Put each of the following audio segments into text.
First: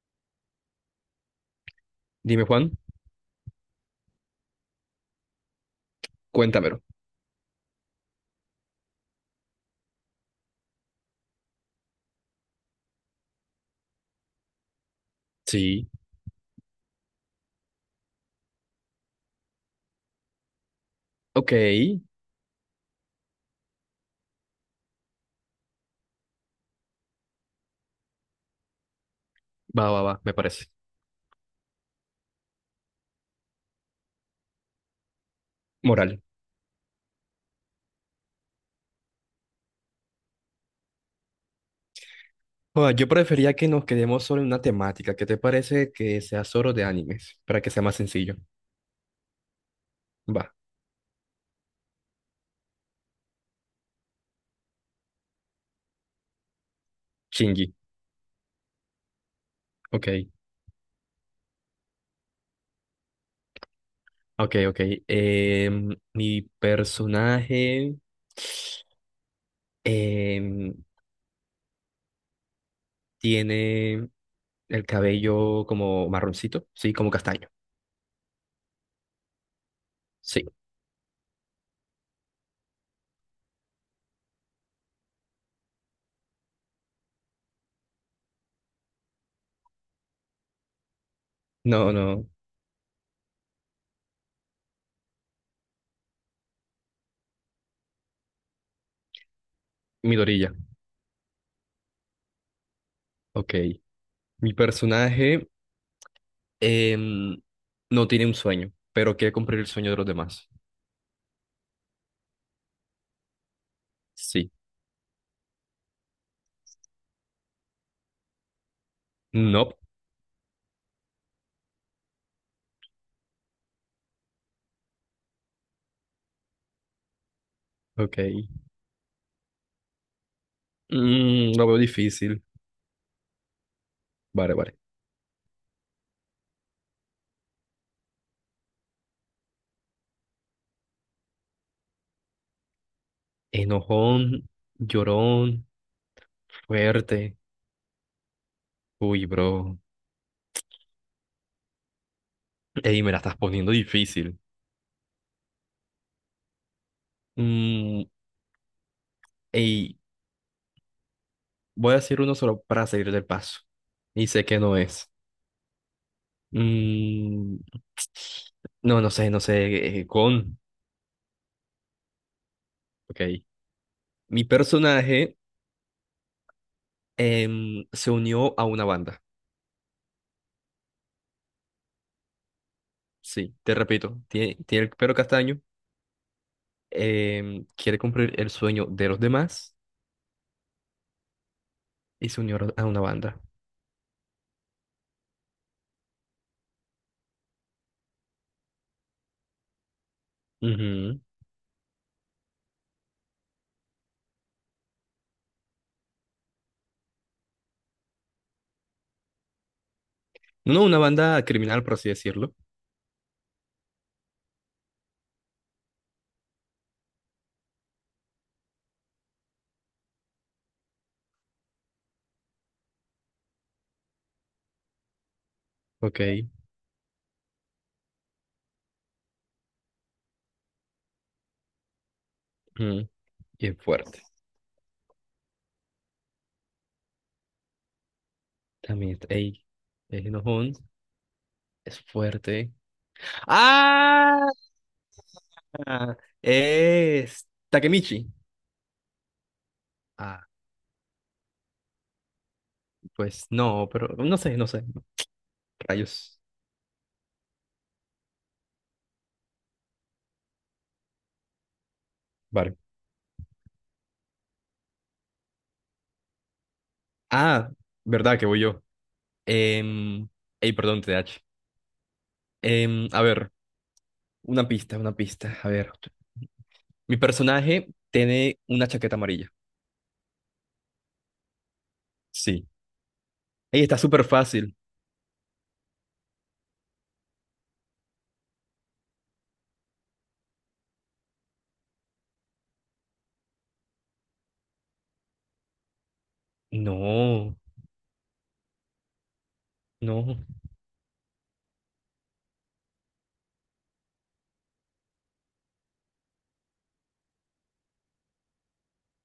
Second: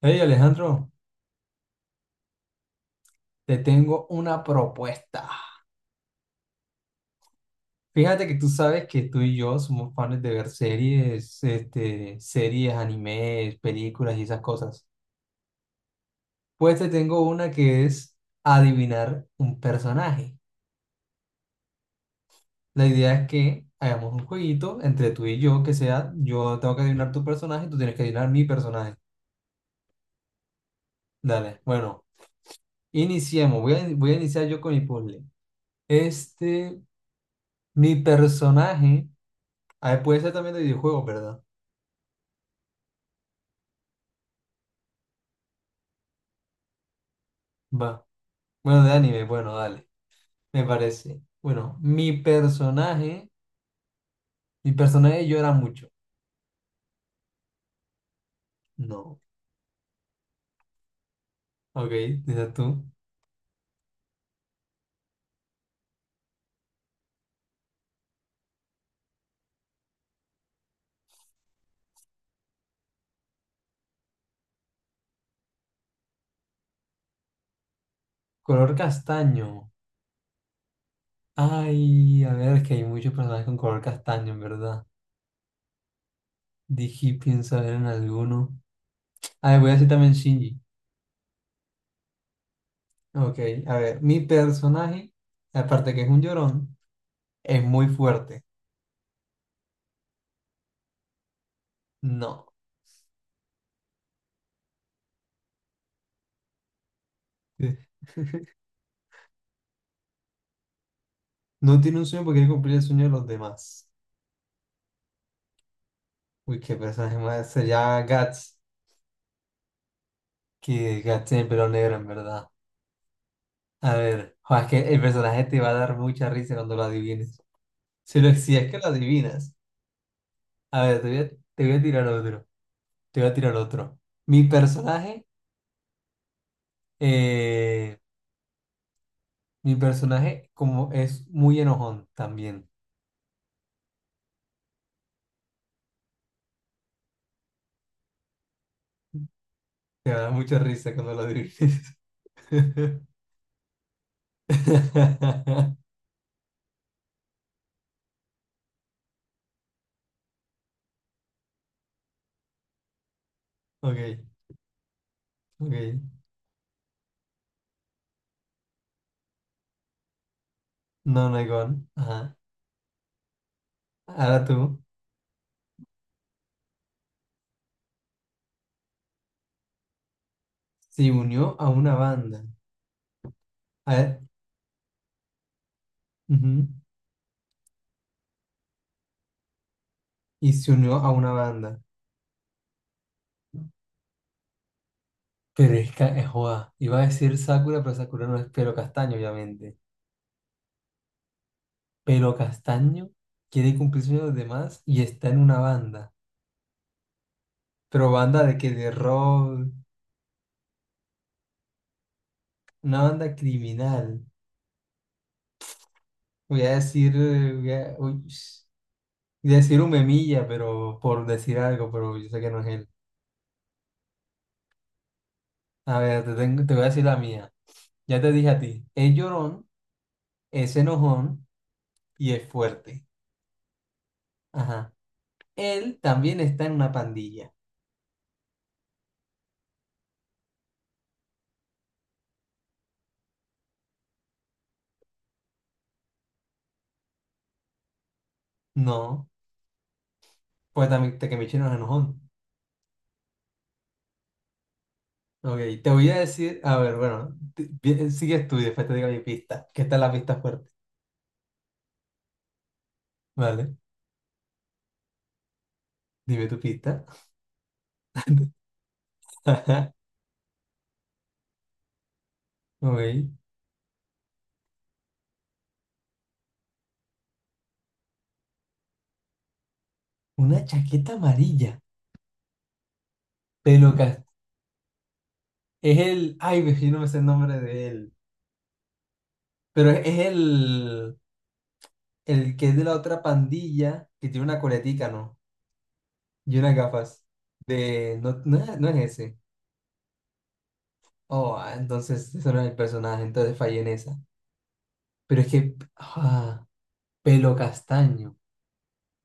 Hey Alejandro, Dime, Juan, te tengo una propuesta. cuéntamelo. Fíjate que tú sabes que tú y yo somos fans de ver series, este, series, animes, películas y esas cosas. Sí. Pues te tengo una que es adivinar un personaje. Ok, La idea es que hagamos un jueguito entre tú y yo, que sea, yo tengo que adivinar tu personaje y tú tienes que adivinar mi personaje. va, va, va, me parece. Dale, bueno, iniciemos. Voy a iniciar yo con mi puzzle. Moral. Este, mi personaje, ah, puede ser también de videojuegos, ¿verdad? Juan, yo prefería que nos quedemos solo en una temática. ¿Qué te parece que sea solo de animes? Para que sea más Va. sencillo. Bueno, de anime, bueno, dale, Va. me parece. Bueno, mi personaje llora mucho. Shinji. No, Ok, ok, dices tú. ok, ok. Mi personaje em, tiene el cabello como marroncito, sí, como castaño. Color castaño. Sí, Ay, a ver, es que hay muchos personajes con color castaño, en verdad. Dije, pienso ver en alguno. A ver, voy a decir también Shinji. no, no, Ok, a ver, mi personaje, aparte que es un llorón, es muy fuerte. mi dorilla. No. Ok, mi personaje. Em, no tiene un sueño, pero quiere cumplir el sueño de los demás. No tiene un sueño porque quiere cumplir el sueño de los demás. Sí. Uy, qué personaje más. Sería Guts. No. Que desgaste en el pelo negro, en verdad. A ver, jo, es que el personaje te va a dar mucha risa cuando lo adivines. Si, Ok. lo, si es que lo adivinas. A ver, te voy a, Mm, te lo voy veo a tirar difícil. otro. Te voy a tirar otro. Mi Vale, vale. personaje, eh, mi personaje como es muy enojón también. Enojón, llorón, fuerte. Uy, bro. Te va a dar mucha risa cuando lo adivines. Ey, me la estás poniendo difícil. Mm, ey, voy a decir uno solo para salir del paso. Ok, Y sé que no es. ok. Mm, no, no sé, no sé. Eh, con. No, no hay con. Ajá. Ok. Mi Ahora tú. personaje se unió a una banda. Se unió a una banda. Sí, te A ver, repito, tiene el pelo castaño, ujú. Quiere cumplir el sueño de los demás Y se unió a una banda. y se unió a una banda. Pero es que, joda, iba a decir Sakura, pero Sakura no es pelo castaño, obviamente. Ujú. Pelo castaño, quiere cumplir sueños de los demás y está en una banda. Pero banda de que de rock, No, una banda criminal, por así decirlo. una banda criminal. Voy a decir, voy a decir un memilla, pero por decir algo, pero yo sé que no es él. A Ok. ver, te voy a decir la mía. Ya te dije a ti, es llorón, es enojón y es fuerte. Ujú. Y es fuerte. Ajá. Él también está en una pandilla. También está, ey, es enojón, es fuerte. ¡Ah! Es Takemichi. No, Ah, pues también te que me echen enojón. pues no, pero no sé, no sé. Ok, te voy a Rayos. decir, a ver, bueno, bien, sigues tú y después te digo mi pista, que esta es la pista fuerte, Vale. ¿vale? Dime tu pista. Ah, verdad que voy yo. Em, Ey, perdón, TH. A Ok, ver. Una pista, una pista. A ver. Mi personaje tiene una chaqueta amarilla. una chaqueta amarilla, Sí. Ey, pelo está cas- súper fácil. es el, ay, ve, yo no me sé el nombre de él, pero es el que es de la otra pandilla, que tiene una coletica, ¿no? Y unas gafas No, de, no, no, es no es ese. no. Oh, ah, entonces ese no es el personaje, entonces fallé en esa. Pero es que, ah, pelo castaño.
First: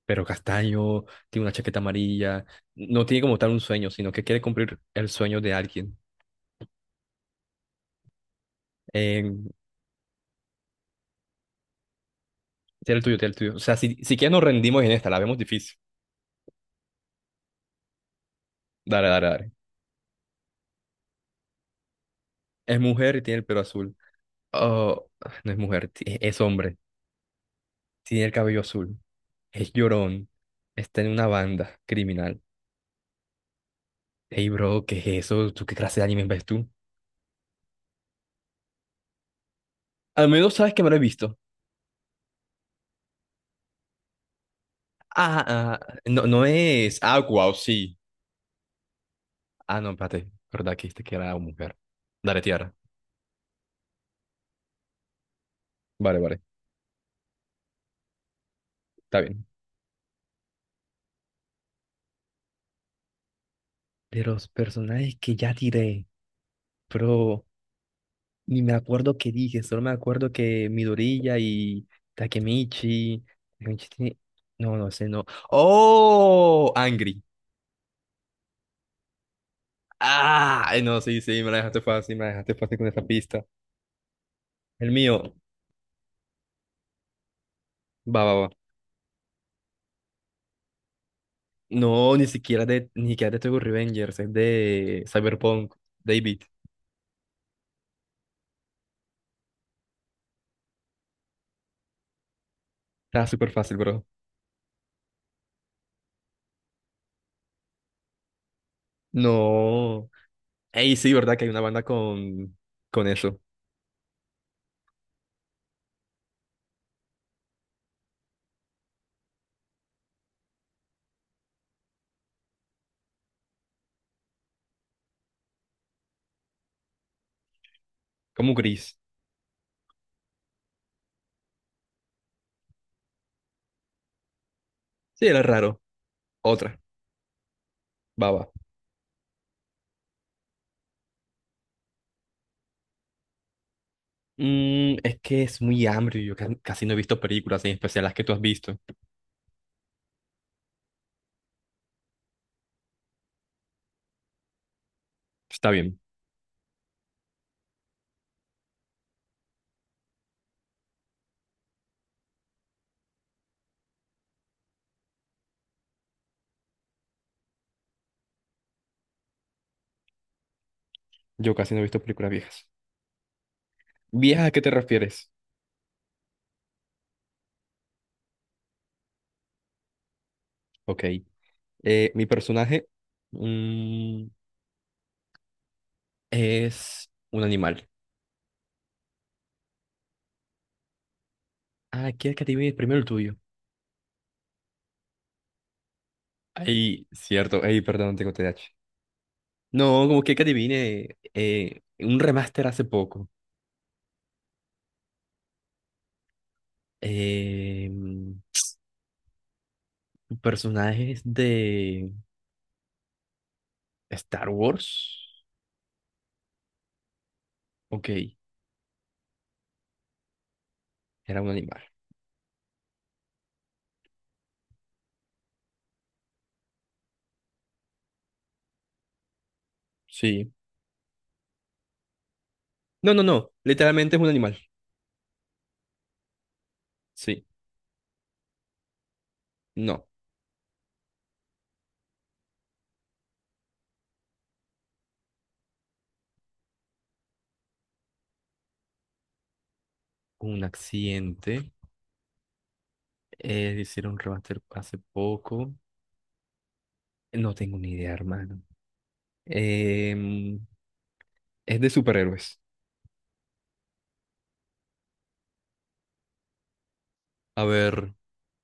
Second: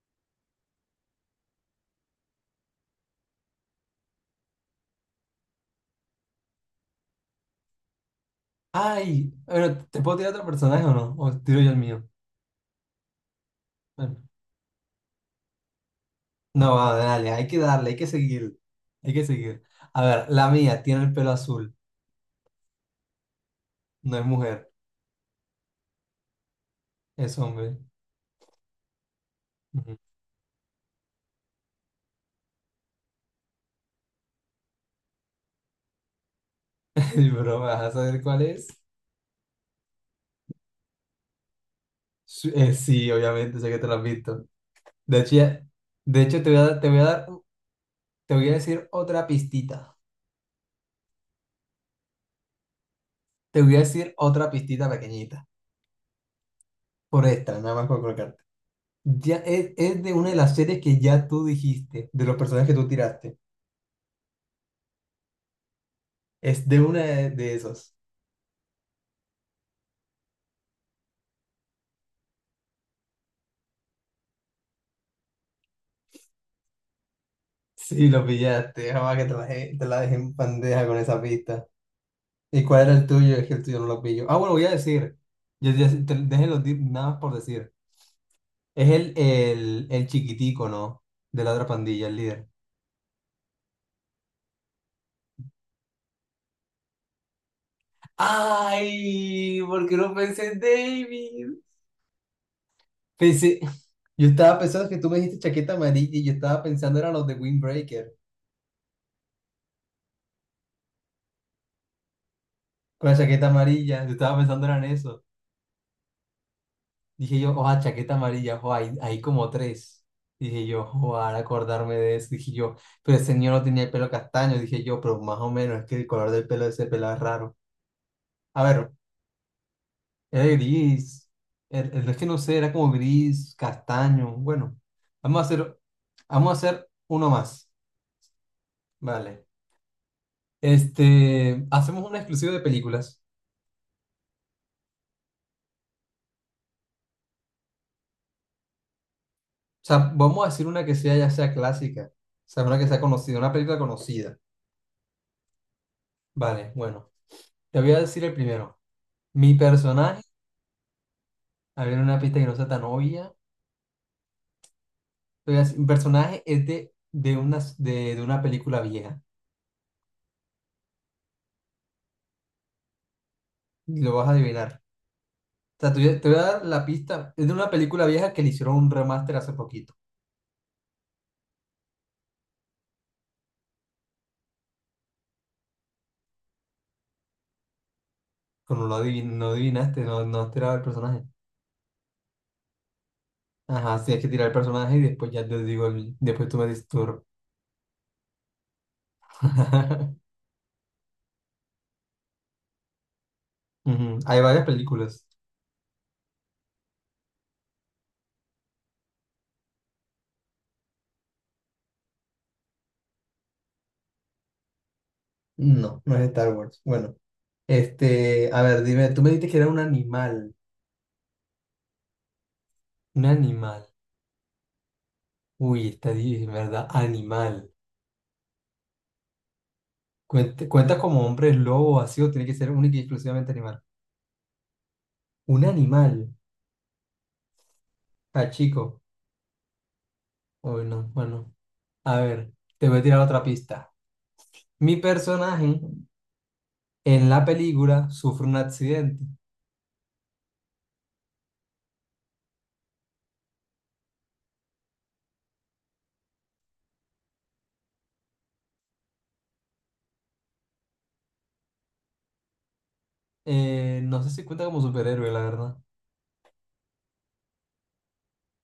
Pero Castaño tiene una chaqueta amarilla. No tiene como tal un sueño, sino que quiere cumplir el sueño de alguien. Ay, Eh, bueno, ¿te puedo tirar otro personaje o no? ¿O tiro yo el mío? tiene el tuyo, tiene el tuyo. O sea, si, si Bueno, quieres nos rendimos en esta, la vemos difícil. no, va, dale, hay que darle, hay que seguir, Dale, hay que dale, dale. seguir. A ver, la mía tiene el pelo azul, Es mujer y tiene el pelo azul. no es mujer, Oh, no es mujer, ti- es hombre. es hombre. Tiene el cabello azul. Es Ujú. llorón. Está en una banda criminal. Hey, bro, ¿qué es eso? ¿Tú qué clase de anime ves tú? Y, bro, ¿vas a saber cuál es? Al menos sabes que me lo he visto. Sí, sí, obviamente, sé que te lo has visto. De hecho, Ah, ah, no, no te voy es. a Ah, dar, wow, sí. te voy a decir otra Ah, no, pistita. espérate. ¿Verdad que dijiste que era una mujer? Dale, tierra. Te voy a decir otra pistita pequeñita. Vale, vale. Por esta, nada más por colocarte. Está Ya bien. Es de una de las series que ya tú dijiste, de los personajes que tú tiraste. De los personajes que ya tiré, Es de una pero de esos. ni me acuerdo qué dije, solo me acuerdo que Midoriya y Takemichi. Takemichi tiene- no, no sé, no. ¡Oh! Angry. Sí, lo pillaste. Jamás que te la dejé en Ah, ay, bandeja con no, sí, esa sí, me la pista. dejaste fácil, me la dejaste ¿Y fácil cuál con era esa el tuyo? pista. Es que el tuyo no lo pillo. Ah, bueno, voy a El decir. mío, Déjenlo nada más por decir. va, va, va. Es el chiquitico, ¿no? De la otra pandilla, el No, líder. Ni siquiera de Tokyo Revengers, es de Cyberpunk, David. ¡Ay! ¿Por qué no pensé en David? Está súper Pensé. fácil, bro. Yo estaba pensando que tú me dijiste chaqueta amarilla y yo estaba pensando eran los de Windbreaker. No. Ey, sí, ¿verdad? Que hay una banda con Con la eso. chaqueta amarilla. Yo estaba pensando eran eso. Dije yo, oh chaqueta amarilla, oh hay, hay como tres. Dije yo, oh al acordarme de eso, dije yo, pero el señor no tenía el pelo castaño, dije yo, pero más o menos, es que el color del pelo de ese pelado es raro. Como A ver, gris. era gris, es que no sé, era como gris, castaño, bueno, Sí, vamos era a hacer, raro. vamos a Otra. hacer uno más, Baba. vale. Este, hacemos una exclusiva de películas, Mm, es que es muy hambre. Yo ca- casi no he visto películas, en especial las que tú has visto. o sea, vamos a decir una que sea, ya sea clásica, o sea, una que sea conocida, una película conocida, Está bien. vale, bueno, te voy a decir el primero. Mi personaje, a ver una pista que no sea tan obvia. Entonces, mi personaje es de una película vieja. Yo casi no he visto películas viejas. Lo vas a ¿Viejas a qué te adivinar. refieres? O sea, te voy a dar la pista. Es de una película vieja que le hicieron un remaster hace poquito. Ok. Mi personaje, mm, es un animal. Como no adivinaste, no, no has tirado el personaje. Ah, ¿quieres que adivine primero el tuyo? Ajá, sí, hay que tirar el personaje y después ya te digo, después tú me dices Ey, cierto. Ey, perdón, tengo TDAH. No, como que adivine Un remaster hace poco. Ujú, hay varias películas. Eh, personajes de Star Wars. No, no es de Star Wars. Bueno, Ok, este, a ver, dime, tú me dijiste que era un animal. era un animal. Un animal. Uy, está difícil, ¿verdad? Animal. Sí. Cuenta como hombre lobo así o tiene que ser único y No, no, no. exclusivamente animal. Literalmente es un animal. Un animal. Sí. Ah chico. No. Uy, no, bueno. A ver, te voy a tirar otra pista. Mi personaje en la película sufre un accidente. Un accidente. Hicieron un remaster hace poco. No tengo ni idea, hermano. Em, es de superhéroes. No sé si cuenta como superhéroe, la verdad. A ver,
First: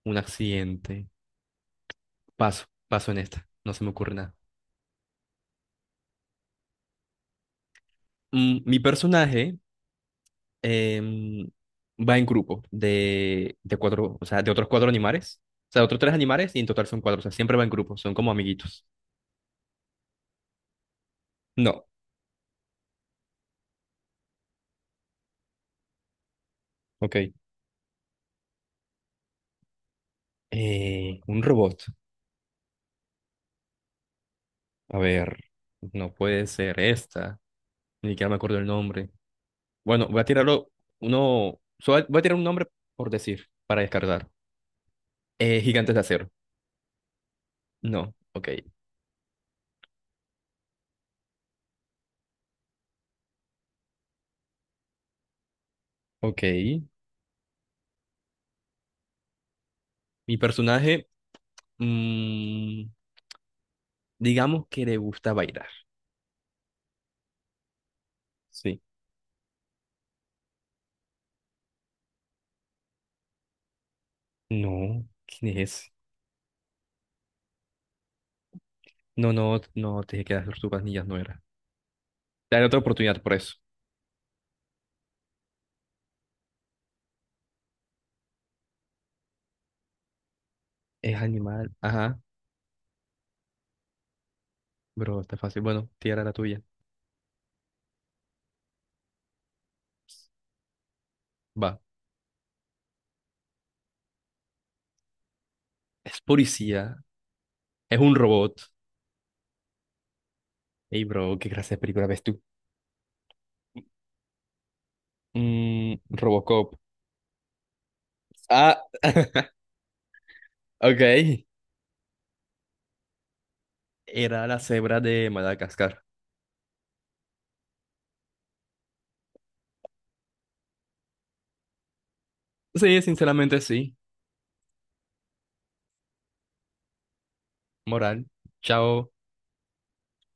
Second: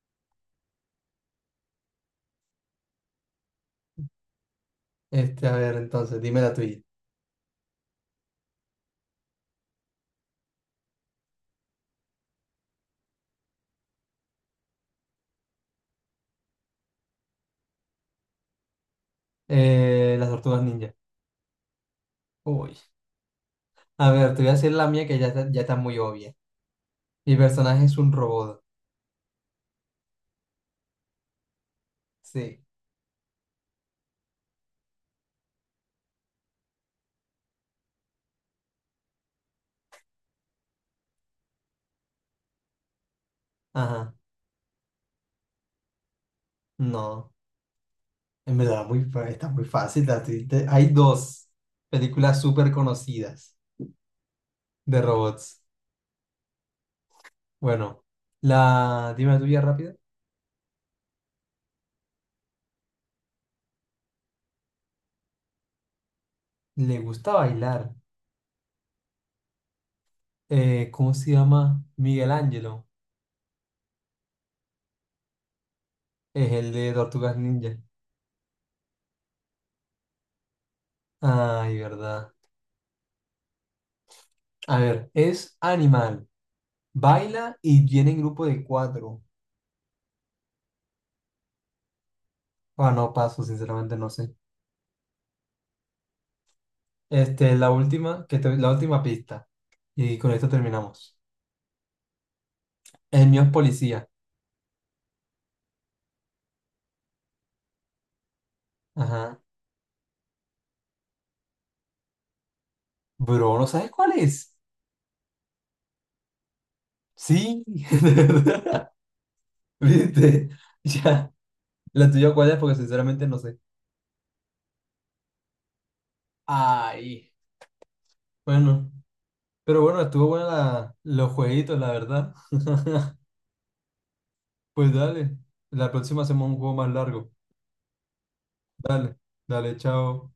un accidente. Paso, paso en esta. No se me ocurre nada. Este, a ver, entonces, dime la tuya. Mm, mi personaje, em, va en grupo de cuatro, o sea, de otros cuatro animales. O sea, de otros tres animales y en total son cuatro. O sea, siempre va en grupo, son como amiguitos. Las tortugas ninja. No, Uy. A ver, te voy a decir la mía que ya está muy obvia. ok. Mi personaje es un robot. Un robot. Sí. A ver, no puede ser esta. Ni siquiera me acuerdo el nombre. Bueno, voy a tirarlo uno. Solo voy a tirar un nombre por decir, para Ajá. descartar. Gigantes de Acero. No. No, ok. En verdad, está muy fácil. Hay dos películas súper conocidas de robots. Ok. Bueno, la, dime la tuya rápida. Mi personaje, mm, digamos que le gusta bailar. Le gusta bailar. Sí. ¿Cómo se llama? Miguel Ángelo. No, ¿quién es? Es el de Tortugas Ninja. No, no, no, te dije que las tortugas ninjas no era. Ay, verdad. Te daré otra oportunidad por eso. A ver, es animal. Baila y viene en grupo de cuatro. Es animal. Ajá, Ah, no paso, sinceramente no sé. bro, está fácil. Bueno, tierra la tuya. Este, la última, la última pista. Y con esto terminamos. Va. El mío es policía. Es policía. Es un robot. Ajá. Ey, bro, qué clase de película ves tú. Bro, ¿no sabes cuál es? Mm, Robocop. Sí, de Ah, verdad. ¿Viste? Ya, ok. la tuya cuál es porque sinceramente no sé. Era la cebra de Madagascar. Ay, bueno, pero bueno, estuvo buena la, los jueguitos, la verdad. Sí, sinceramente sí. Pues dale, la próxima hacemos un juego más largo. Moral. Chao. Dale, dale, chao.